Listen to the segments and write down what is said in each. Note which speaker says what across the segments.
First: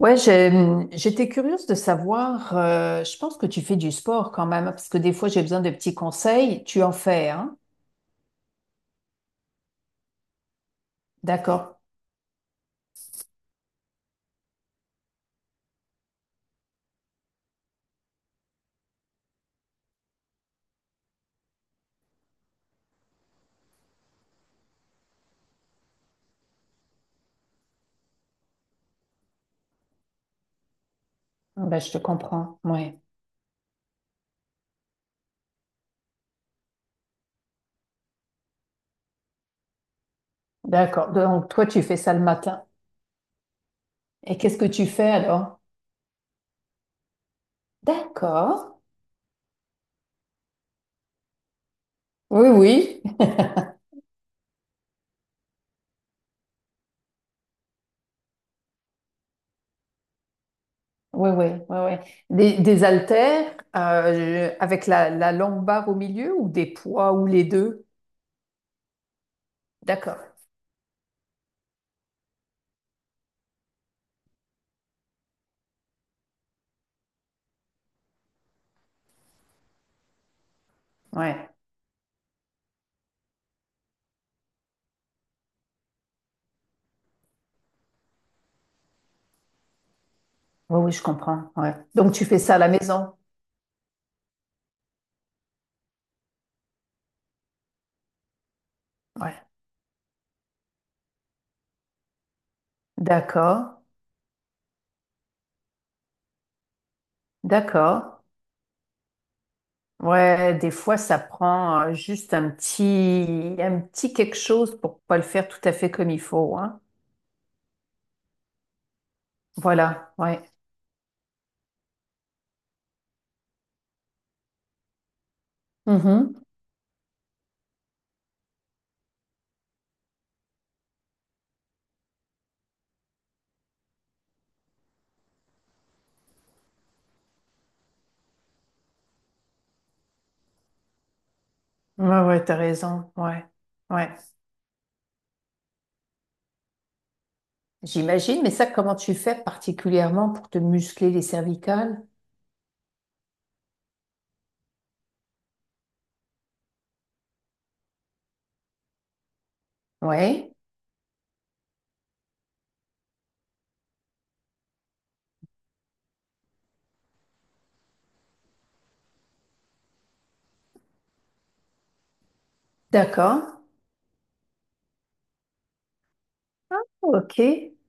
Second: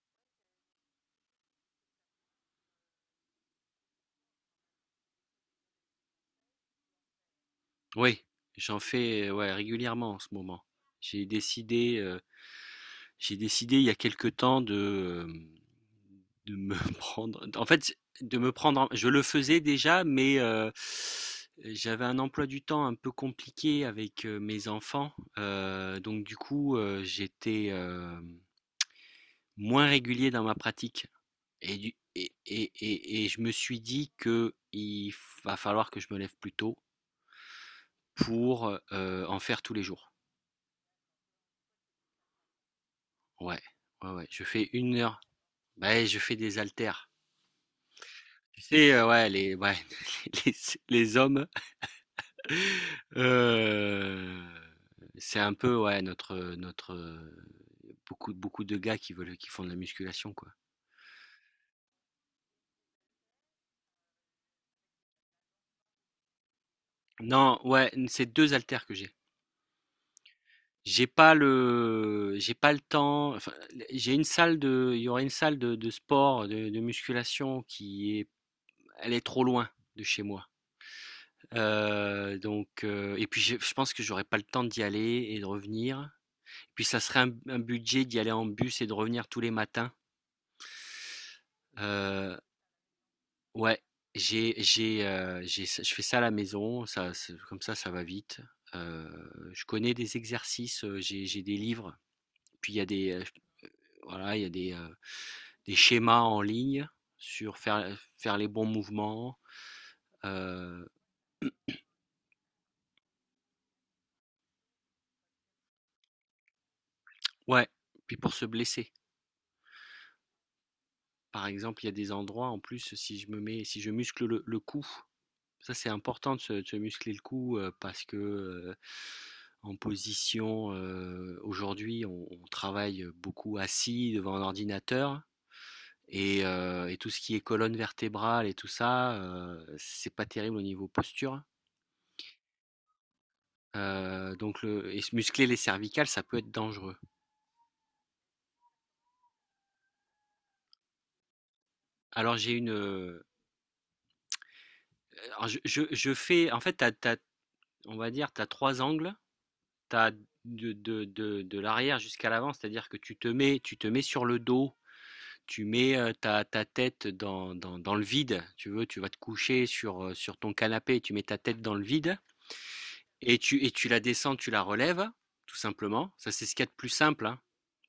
Speaker 1: Ouais, j'étais curieuse de savoir, je pense que tu fais du sport quand même, parce que des fois j'ai besoin de petits conseils. Tu en fais, hein?
Speaker 2: Oui, j'en fais, ouais, régulièrement en ce moment. J'ai
Speaker 1: D'accord.
Speaker 2: décidé, heu, j'ai décidé il y a quelque temps de, de me prendre en fait, de me prendre en je le faisais déjà, mais j'avais un emploi du temps un peu compliqué avec, mes enfants, donc du coup, j'étais, moins régulier dans ma pratique
Speaker 1: Ah
Speaker 2: et
Speaker 1: ben, je
Speaker 2: du
Speaker 1: te comprends. Ouais.
Speaker 2: et je me suis dit que il va falloir que je me lève plus tôt pour, en faire tous les jours.
Speaker 1: D'accord. Donc toi, tu fais ça le matin.
Speaker 2: Ouais, ouais, ouais,
Speaker 1: Et
Speaker 2: je
Speaker 1: qu'est-ce que
Speaker 2: fais
Speaker 1: tu
Speaker 2: une
Speaker 1: fais
Speaker 2: heure.
Speaker 1: alors?
Speaker 2: Bah, je fais des haltères.
Speaker 1: D'accord.
Speaker 2: Tu sais, ouais, les ouais, les les hommes,
Speaker 1: Oui, oui.
Speaker 2: heu, c'est un peu, ouais, beaucoup de gars qui veulent qui font de la musculation, quoi.
Speaker 1: Oui, oui, oui, oui. Des haltères avec la longue barre au milieu ou des poids ou les
Speaker 2: Non,
Speaker 1: deux?
Speaker 2: ouais, c'est deux haltères que j'ai.
Speaker 1: D'accord.
Speaker 2: J'ai pas le temps, enfin, j'ai une salle de il y aurait une salle de sport, de musculation qui est elle est trop loin de chez moi.
Speaker 1: Ouais.
Speaker 2: Donc et puis je pense que j'aurais pas le temps d'y aller et de revenir. Puis ça serait un budget d'y aller en bus et de revenir tous les matins.
Speaker 1: Oui, oui, je comprends. Ouais. Donc tu
Speaker 2: Heu,
Speaker 1: fais ça à la maison?
Speaker 2: ouais, j'ai je fais ça à la maison, ça se comme ça va vite.
Speaker 1: Ouais.
Speaker 2: Je connais des exercices, j'ai des livres, puis il y a des,
Speaker 1: D'accord.
Speaker 2: voilà, il y a des schémas en ligne sur faire
Speaker 1: D'accord.
Speaker 2: faire les bons mouvements,
Speaker 1: Ouais, des
Speaker 2: heu,
Speaker 1: fois, ça prend juste un petit quelque chose pour pas le faire tout à fait comme il faut, hein.
Speaker 2: ouais, puis pour se blesser.
Speaker 1: Voilà, ouais.
Speaker 2: Par exemple, il y a des endroits en plus, si je muscle le cou, ça c'est important
Speaker 1: Mhm.
Speaker 2: de se muscler le cou, parce que, en position, aujourd'hui on travaille, beaucoup assis devant un ordinateur et tout ce qui est colonne vertébrale et tout ça, c'est pas terrible au niveau posture.
Speaker 1: Ouais, ouais, t'as raison, ouais, ouais.
Speaker 2: Donc le et se muscler les cervicales, ça peut être dangereux.
Speaker 1: J'imagine, mais ça, comment tu fais particulièrement pour te muscler les cervicales?
Speaker 2: Alors j'ai une, alors je fais en fait tu as, on va dire, tu as trois angles, t'as
Speaker 1: Ouais,
Speaker 2: de, de, l'arrière jusqu'à l'avant, c'est-à-dire que tu te mets sur le dos, tu mets ta tête dans le vide, tu veux, tu vas te coucher sur ton canapé, tu mets ta tête dans le vide, et
Speaker 1: d'accord,
Speaker 2: tu, et tu la descends, tu la relèves, tout simplement. Ça, c'est ce qu'il y a de plus simple, hein.
Speaker 1: ok.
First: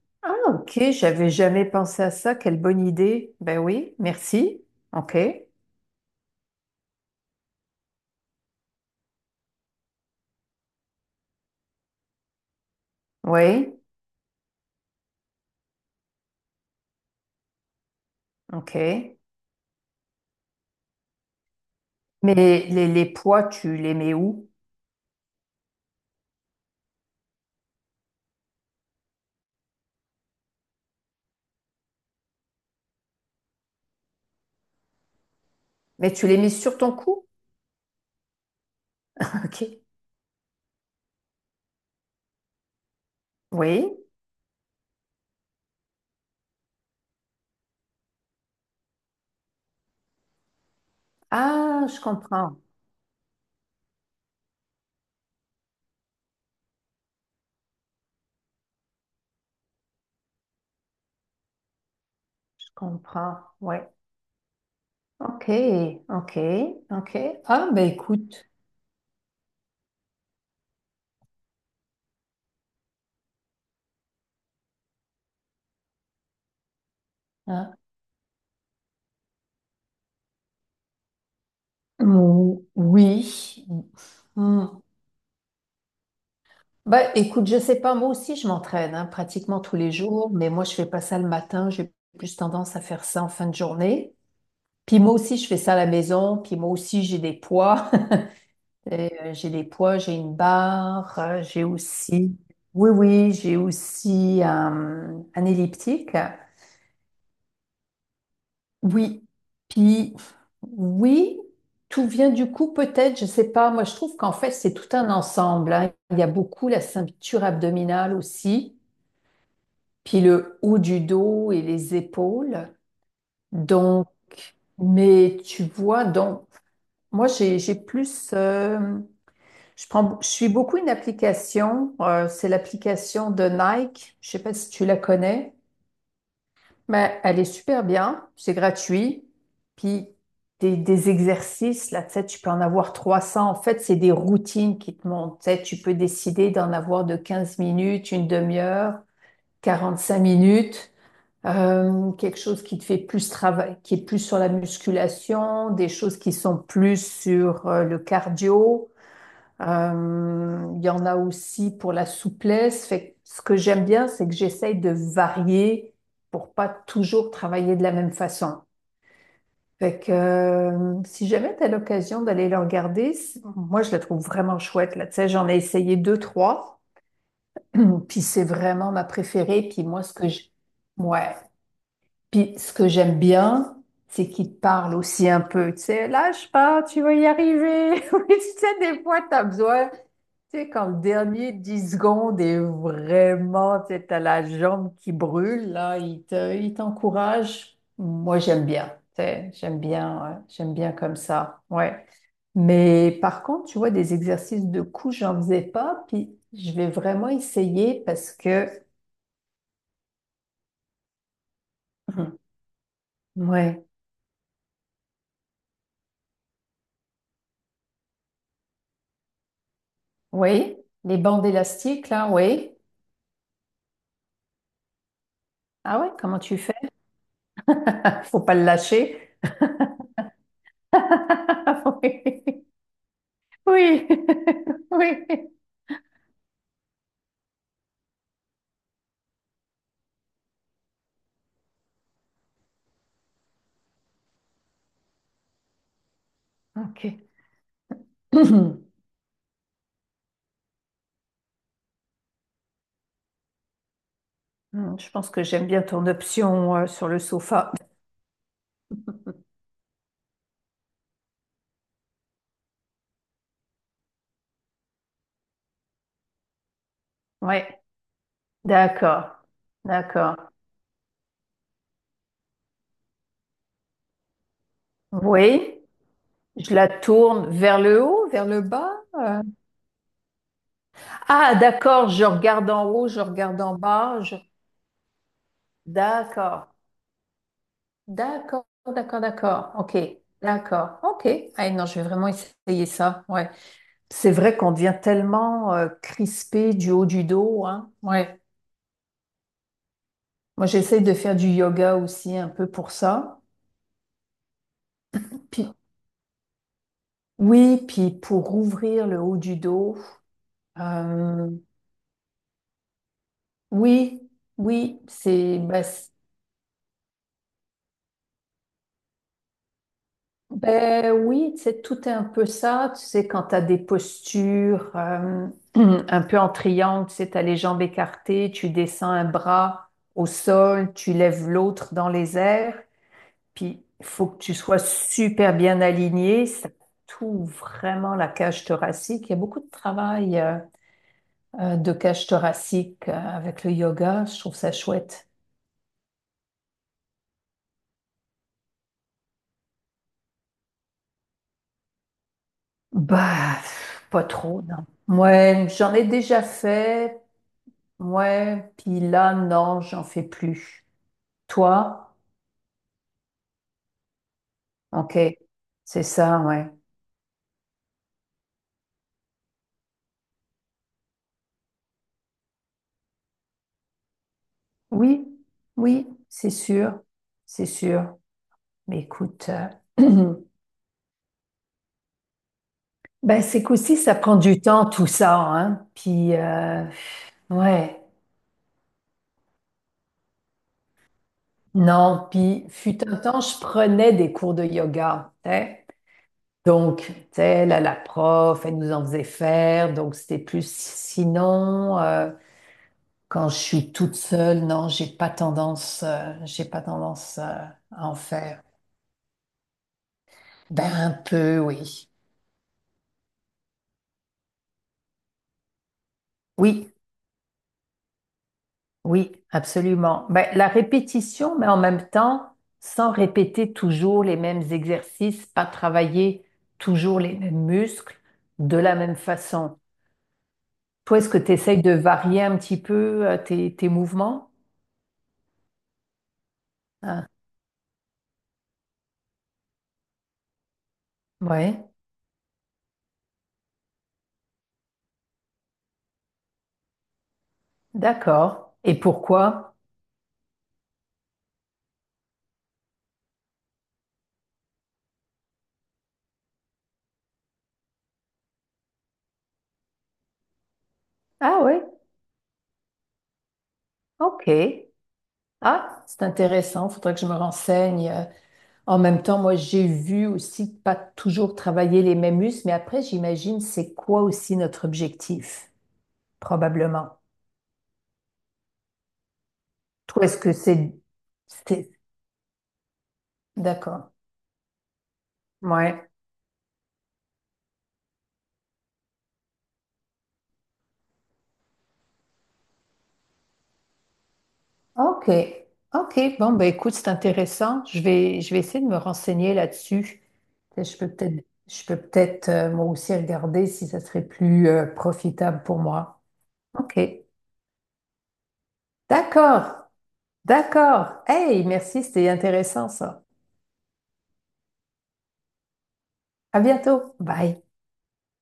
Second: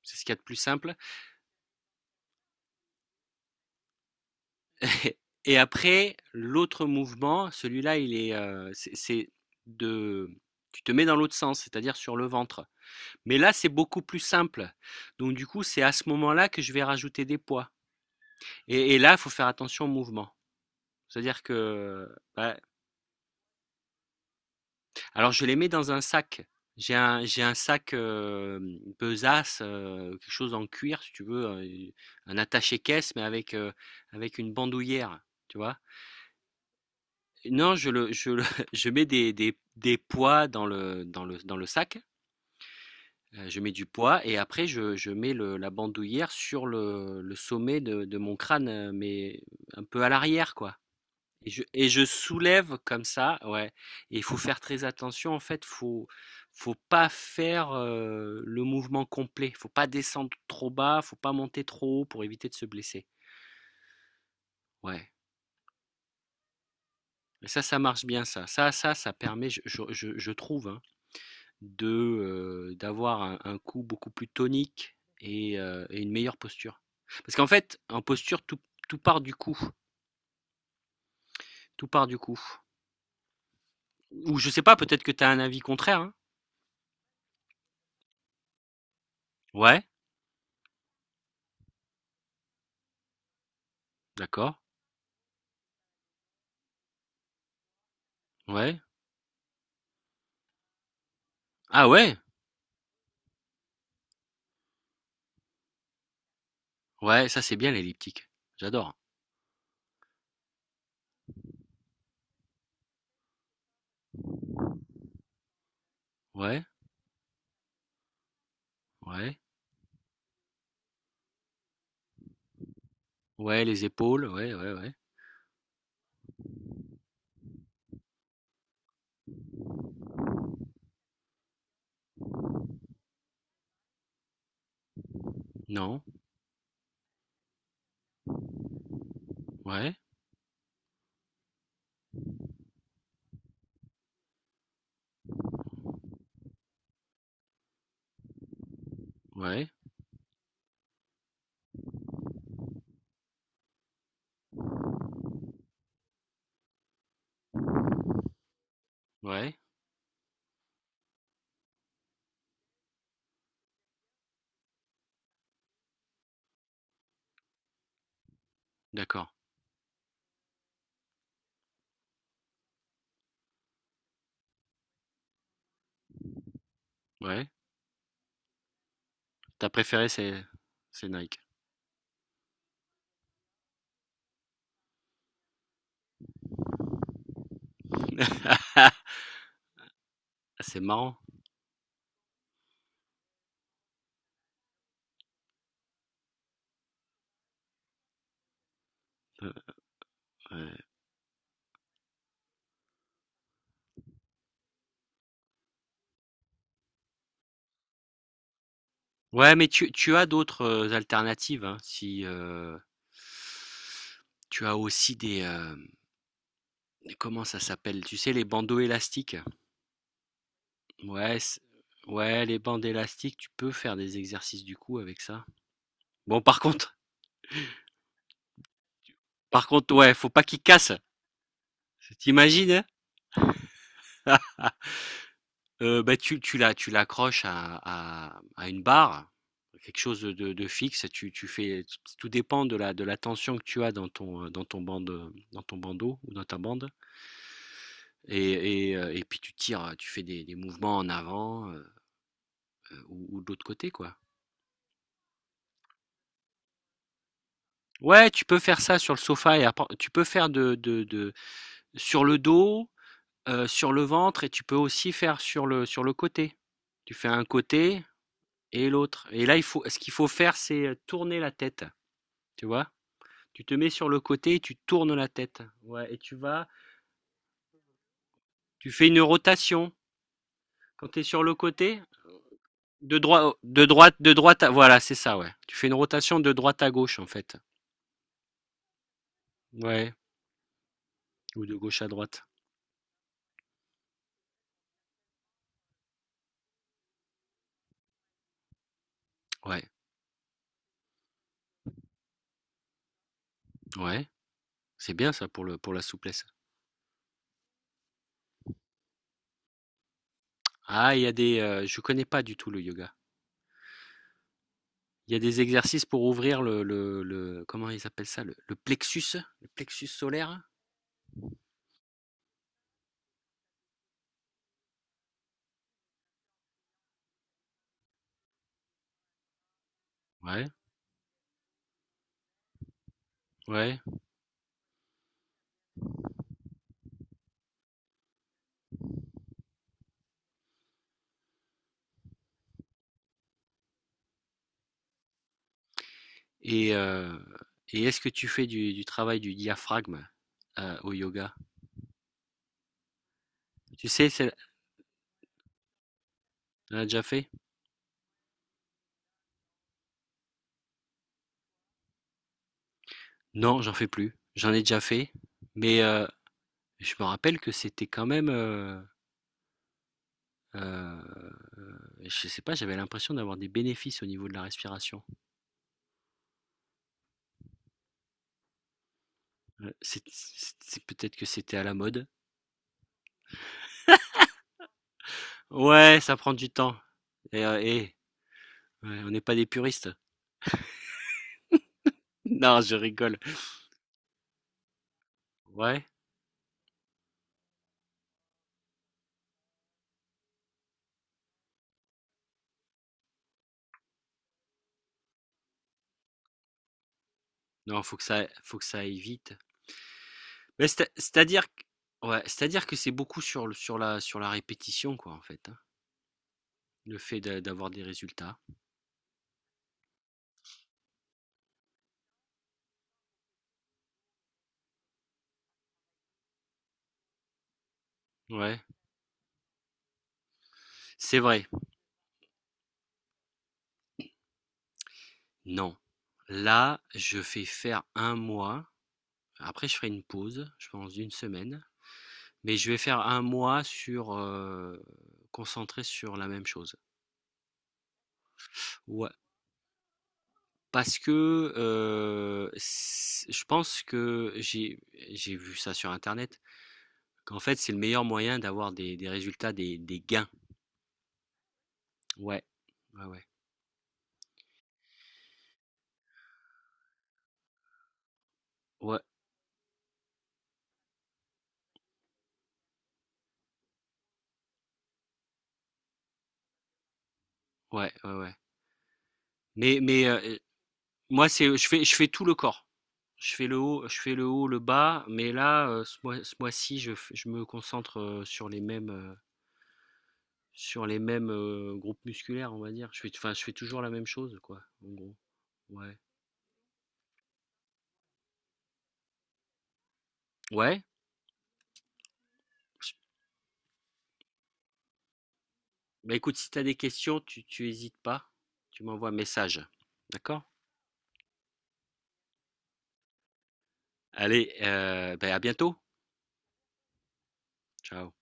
Speaker 2: C'est ce qu'il y
Speaker 1: Ah,
Speaker 2: a de plus
Speaker 1: ok,
Speaker 2: simple.
Speaker 1: j'avais jamais pensé à ça, quelle bonne idée. Ben oui, merci, ok,
Speaker 2: Et après, l'autre mouvement, celui-là, c'est de, tu te mets dans l'autre sens, c'est-à-dire sur le ventre. Mais là, c'est
Speaker 1: oui,
Speaker 2: beaucoup plus simple. Donc, du coup, c'est à ce moment-là que je vais rajouter des poids.
Speaker 1: ok.
Speaker 2: Et là, il faut faire attention au mouvement. C'est-à-dire que.
Speaker 1: Mais
Speaker 2: Ouais.
Speaker 1: les poids, tu les mets où?
Speaker 2: Alors, je les mets dans un sac. J'ai un sac, besace, quelque chose en cuir, si tu veux, un attaché-caisse, mais avec une bandoulière, tu vois.
Speaker 1: Mais tu les mets sur ton cou?
Speaker 2: Non, je mets des, des,
Speaker 1: Ok.
Speaker 2: des poids dans le sac. Je mets du
Speaker 1: Oui.
Speaker 2: poids et après je mets le la bandoulière sur le sommet de mon crâne, mais un peu à l'arrière quoi et je
Speaker 1: Ah,
Speaker 2: et
Speaker 1: je
Speaker 2: je
Speaker 1: comprends.
Speaker 2: soulève comme ça, ouais, et il faut faire très attention en fait, faut pas faire, le mouvement complet. Faut pas descendre trop bas, faut pas monter trop haut pour éviter de se
Speaker 1: Je
Speaker 2: blesser.
Speaker 1: comprends. Oui.
Speaker 2: Ouais,
Speaker 1: Ok. Ok. Ok.
Speaker 2: mais ça,
Speaker 1: Ah,
Speaker 2: ça
Speaker 1: ben
Speaker 2: marche bien
Speaker 1: écoute,
Speaker 2: ça. Ça permet, je trouve, hein, de, d'avoir un cou beaucoup plus tonique et une meilleure posture. Parce qu'en
Speaker 1: hein.
Speaker 2: fait, en posture, tout part du cou, tout part du cou.
Speaker 1: Oui.
Speaker 2: Ou je sais
Speaker 1: Hmm.
Speaker 2: pas, peut-être que tu as un avis contraire, hein?
Speaker 1: Ben écoute, je sais pas. Moi aussi, je m'entraîne hein, pratiquement tous
Speaker 2: Ouais,
Speaker 1: les jours, mais moi, je fais pas ça le matin. J'ai plus tendance à faire ça en fin de journée.
Speaker 2: d'accord,
Speaker 1: Puis moi aussi, je fais ça à la maison. Puis moi aussi, j'ai des poids.
Speaker 2: ouais.
Speaker 1: Et, j'ai des poids, j'ai une barre, j'ai
Speaker 2: Ah ouais?
Speaker 1: aussi. Oui, oui, j'ai aussi un elliptique.
Speaker 2: Ouais, ça, c'est bien l'elliptique. J'adore.
Speaker 1: Oui, puis oui, tout vient du coup peut-être, je sais pas. Moi, je trouve qu'en fait, c'est tout un ensemble, hein. Il y a
Speaker 2: Ouais,
Speaker 1: beaucoup la ceinture abdominale aussi,
Speaker 2: ouais,
Speaker 1: puis le haut du dos et les épaules.
Speaker 2: ouais, les
Speaker 1: Donc,
Speaker 2: épaules, ouais, ouais, ouais.
Speaker 1: mais tu vois, donc, moi, j'ai plus, je prends, je suis beaucoup une application, c'est l'application de Nike, je sais pas si tu la connais.
Speaker 2: Non,
Speaker 1: Ben, elle est super bien, c'est gratuit.
Speaker 2: ouais,
Speaker 1: Puis des exercices, là, tu sais, tu peux en avoir 300. En fait, c'est des routines qui te montent. Tu sais, tu peux décider d'en avoir de 15 minutes, une demi-heure,
Speaker 2: ouais,
Speaker 1: 45 minutes, quelque chose qui te fait plus travail, qui est plus sur la musculation, des choses qui sont plus sur le cardio.
Speaker 2: ouais,
Speaker 1: Il y en a aussi pour la souplesse. Fait que ce que j'aime bien, c'est que j'essaye de varier pour pas toujours travailler de la même façon.
Speaker 2: d'accord,
Speaker 1: Fait que si jamais tu as l'occasion d'aller le regarder, moi je la trouve vraiment chouette là. Tu sais, j'en ai essayé deux, trois,
Speaker 2: ouais.
Speaker 1: puis c'est vraiment ma préférée.
Speaker 2: Ta
Speaker 1: Puis moi,
Speaker 2: préférée, c'est c'est
Speaker 1: ouais,
Speaker 2: Nike.
Speaker 1: puis ce que j'aime bien, c'est qu'il te parle aussi un peu. Tu sais, lâche pas, tu vas y arriver. Oui, tu sais, des fois, t'as besoin tu sais,
Speaker 2: C'est
Speaker 1: quand le
Speaker 2: marrant,
Speaker 1: dernier 10 secondes est vraiment, tu sais, t'as la jambe qui brûle, là, il t'encourage. Moi, j'aime bien, tu sais, j'aime bien, ouais, j'aime
Speaker 2: ouais.
Speaker 1: bien comme ça, ouais. Mais par contre, tu vois, des exercices de coups, j'en faisais pas, puis je vais vraiment essayer parce que,
Speaker 2: Ouais, mais tu as d'autres, alternatives, hein, si,
Speaker 1: hum, ouais,
Speaker 2: tu as aussi des, comment ça s'appelle? Tu sais, les bandeaux élastiques?
Speaker 1: oui, les
Speaker 2: Ouais,
Speaker 1: bandes
Speaker 2: c
Speaker 1: élastiques, là,
Speaker 2: ouais, les
Speaker 1: oui.
Speaker 2: bandes élastiques, tu peux faire des exercices du cou avec ça.
Speaker 1: Ah ouais, comment
Speaker 2: Bon,
Speaker 1: tu fais? Faut pas le lâcher.
Speaker 2: par contre, ouais, faut pas qu'ils cassent. T'imagines
Speaker 1: Oui,
Speaker 2: imagines,
Speaker 1: oui, oui,
Speaker 2: heu, bah, tu l'accroches à une barre, quelque chose de fixe, tu tu fais tout dépend de la tension que tu as dans ton bande, dans ton bandeau ou dans ta bande.
Speaker 1: ok.
Speaker 2: Et et heu et puis tu tires, tu fais des mouvements en avant, ou de l'autre côté, quoi.
Speaker 1: Hmm, je pense que j'aime bien ton option sur le sofa.
Speaker 2: Ouais, tu peux faire ça sur le sofa et apprend tu peux faire de sur le dos, sur le ventre et tu peux aussi faire sur le côté. Tu fais un
Speaker 1: Ouais,
Speaker 2: côté et l'autre
Speaker 1: d'accord,
Speaker 2: et là, il faut ce qu'il faut
Speaker 1: d'accord.
Speaker 2: faire, c'est, tourner la tête, tu vois? Tu te mets sur le côté et tu tournes la tête.
Speaker 1: Oui,
Speaker 2: Ouais, et
Speaker 1: je la tourne vers le haut, vers le bas.
Speaker 2: tu fais une rotation. Quand tu es sur le
Speaker 1: Ah,
Speaker 2: côté,
Speaker 1: d'accord, je regarde en haut,
Speaker 2: de
Speaker 1: je
Speaker 2: droi
Speaker 1: regarde en bas.
Speaker 2: de droite à voilà, c'est ça, ouais. Tu fais une rotation de
Speaker 1: D'accord,
Speaker 2: droite à gauche, en fait.
Speaker 1: d'accord, d'accord, d'accord. Ok,
Speaker 2: Ouais,
Speaker 1: d'accord, ok.
Speaker 2: ou
Speaker 1: Ah
Speaker 2: de
Speaker 1: non, je
Speaker 2: gauche
Speaker 1: vais
Speaker 2: à
Speaker 1: vraiment
Speaker 2: droite.
Speaker 1: essayer ça. Ouais. C'est vrai qu'on devient tellement crispé du haut du dos, hein. Ouais.
Speaker 2: Ouais,
Speaker 1: Moi, j'essaie de faire du yoga aussi un peu pour ça.
Speaker 2: ouais, c'est bien ça pour
Speaker 1: Puis,
Speaker 2: le pour la souplesse.
Speaker 1: oui, puis pour ouvrir le haut du dos,
Speaker 2: Ah, il y a
Speaker 1: euh,
Speaker 2: des, je connais pas du tout le yoga.
Speaker 1: oui, oui,
Speaker 2: Il y a des exercices pour ouvrir comment ils appellent ça, le plexus, le plexus solaire.
Speaker 1: ben oui, c'est tout est un peu ça, tu sais, quand tu as des postures un peu en triangle, tu sais, tu as les jambes écartées, tu descends un bras au
Speaker 2: Ouais,
Speaker 1: sol, tu lèves l'autre dans les airs, puis
Speaker 2: ouais.
Speaker 1: il faut que tu sois super bien aligné, ça tout vraiment la cage thoracique, il y a beaucoup de travail, de cage thoracique, avec le yoga. Je trouve ça chouette.
Speaker 2: Et euh, et est-ce que tu fais du travail du diaphragme au yoga?
Speaker 1: Bah,
Speaker 2: Tu
Speaker 1: pff, pas
Speaker 2: sais,
Speaker 1: trop, non. Ouais, j'en ai déjà
Speaker 2: on a
Speaker 1: fait.
Speaker 2: déjà fait?
Speaker 1: Ouais, puis là, non, j'en fais plus. Toi?
Speaker 2: Non, j'en fais plus. J'en ai déjà
Speaker 1: Ok,
Speaker 2: fait, mais
Speaker 1: c'est ça, ouais.
Speaker 2: je me rappelle que c'était quand même. Heu, je sais pas, j'avais l'impression d'avoir des bénéfices au niveau de la respiration.
Speaker 1: Oui, oui, c'est sûr, c'est sûr. Mais écoute,
Speaker 2: c'est
Speaker 1: euh,
Speaker 2: c'est peut-être que c'était à la mode.
Speaker 1: ben c'est qu'aussi, ça prend du temps, tout ça, hein.
Speaker 2: Ouais,
Speaker 1: Puis,
Speaker 2: ça prend du temps et heu
Speaker 1: ouais,
Speaker 2: et ouais, on n'est pas des puristes.
Speaker 1: non, puis
Speaker 2: Non, je
Speaker 1: fut un
Speaker 2: rigole.
Speaker 1: temps, je prenais des cours de yoga, hein.
Speaker 2: Ouais,
Speaker 1: Donc, tu sais, là, la prof, elle nous en faisait faire. Donc, c'était plus sinon, quand je suis toute seule, non, j'ai pas tendance,
Speaker 2: non,
Speaker 1: à en faire.
Speaker 2: faut que ça aille vite. Mais
Speaker 1: Ben,
Speaker 2: c'est
Speaker 1: un peu,
Speaker 2: c'est-à-dire q
Speaker 1: oui.
Speaker 2: ouais, c'est-à-dire que c'est beaucoup sur le sur la répétition quoi, en fait, hein,
Speaker 1: Oui,
Speaker 2: le fait de d'avoir des résultats.
Speaker 1: oui, absolument. Ben, la répétition, mais en même temps, sans répéter toujours les mêmes exercices, pas travailler toujours les mêmes muscles de
Speaker 2: Ouais,
Speaker 1: la même façon. Toi, est-ce que
Speaker 2: c'est
Speaker 1: tu
Speaker 2: vrai.
Speaker 1: essayes de varier un petit peu, tes mouvements?
Speaker 2: Non. Là,
Speaker 1: Hein?
Speaker 2: je fais faire un mois, après je ferai une pause, je pense d'une
Speaker 1: Ouais.
Speaker 2: semaine. Mais je vais faire un mois sur concentré sur la même chose.
Speaker 1: D'accord. Et
Speaker 2: Ouais.
Speaker 1: pourquoi?
Speaker 2: Parce que je pense que j'ai vu ça sur Internet, qu'en fait c'est le meilleur moyen d'avoir des résultats, des gains.
Speaker 1: Ah oui,
Speaker 2: Ouais, ouais, ouais,
Speaker 1: ok. Ah, c'est intéressant. Faudrait que je me renseigne. En
Speaker 2: ouais,
Speaker 1: même temps, moi, j'ai vu aussi pas toujours travailler les mêmes muscles, mais après, j'imagine c'est quoi aussi notre objectif, probablement.
Speaker 2: ouais, ouais. Ouais. Mais,
Speaker 1: Toi,
Speaker 2: mais
Speaker 1: est-ce que
Speaker 2: euh,
Speaker 1: c'est...
Speaker 2: moi c'est je
Speaker 1: c'est-
Speaker 2: fais je fais tout le corps.
Speaker 1: D'accord.
Speaker 2: Je fais le haut, le bas, mais là
Speaker 1: Ouais.
Speaker 2: ce mois-ci je me concentre Sur les mêmes, groupes musculaires, on va dire. Je fais enfin, je fais toujours la même chose, quoi, en
Speaker 1: Ok.
Speaker 2: gros. Ouais.
Speaker 1: Ok. Bon, ben écoute, c'est intéressant. Je vais essayer de me renseigner là-dessus. Je
Speaker 2: Ouais,
Speaker 1: peux peut-être, je peux peut-être moi aussi
Speaker 2: j
Speaker 1: regarder si ça serait plus profitable pour moi.
Speaker 2: bah, écoute, si tu as des
Speaker 1: Ok.
Speaker 2: questions, tu hésites pas, tu m'envoies un message.
Speaker 1: D'accord.
Speaker 2: D'accord?
Speaker 1: D'accord. Hey, merci, c'était intéressant ça.
Speaker 2: Allez, beh, à bientôt.
Speaker 1: À bientôt. Bye.
Speaker 2: Ciao.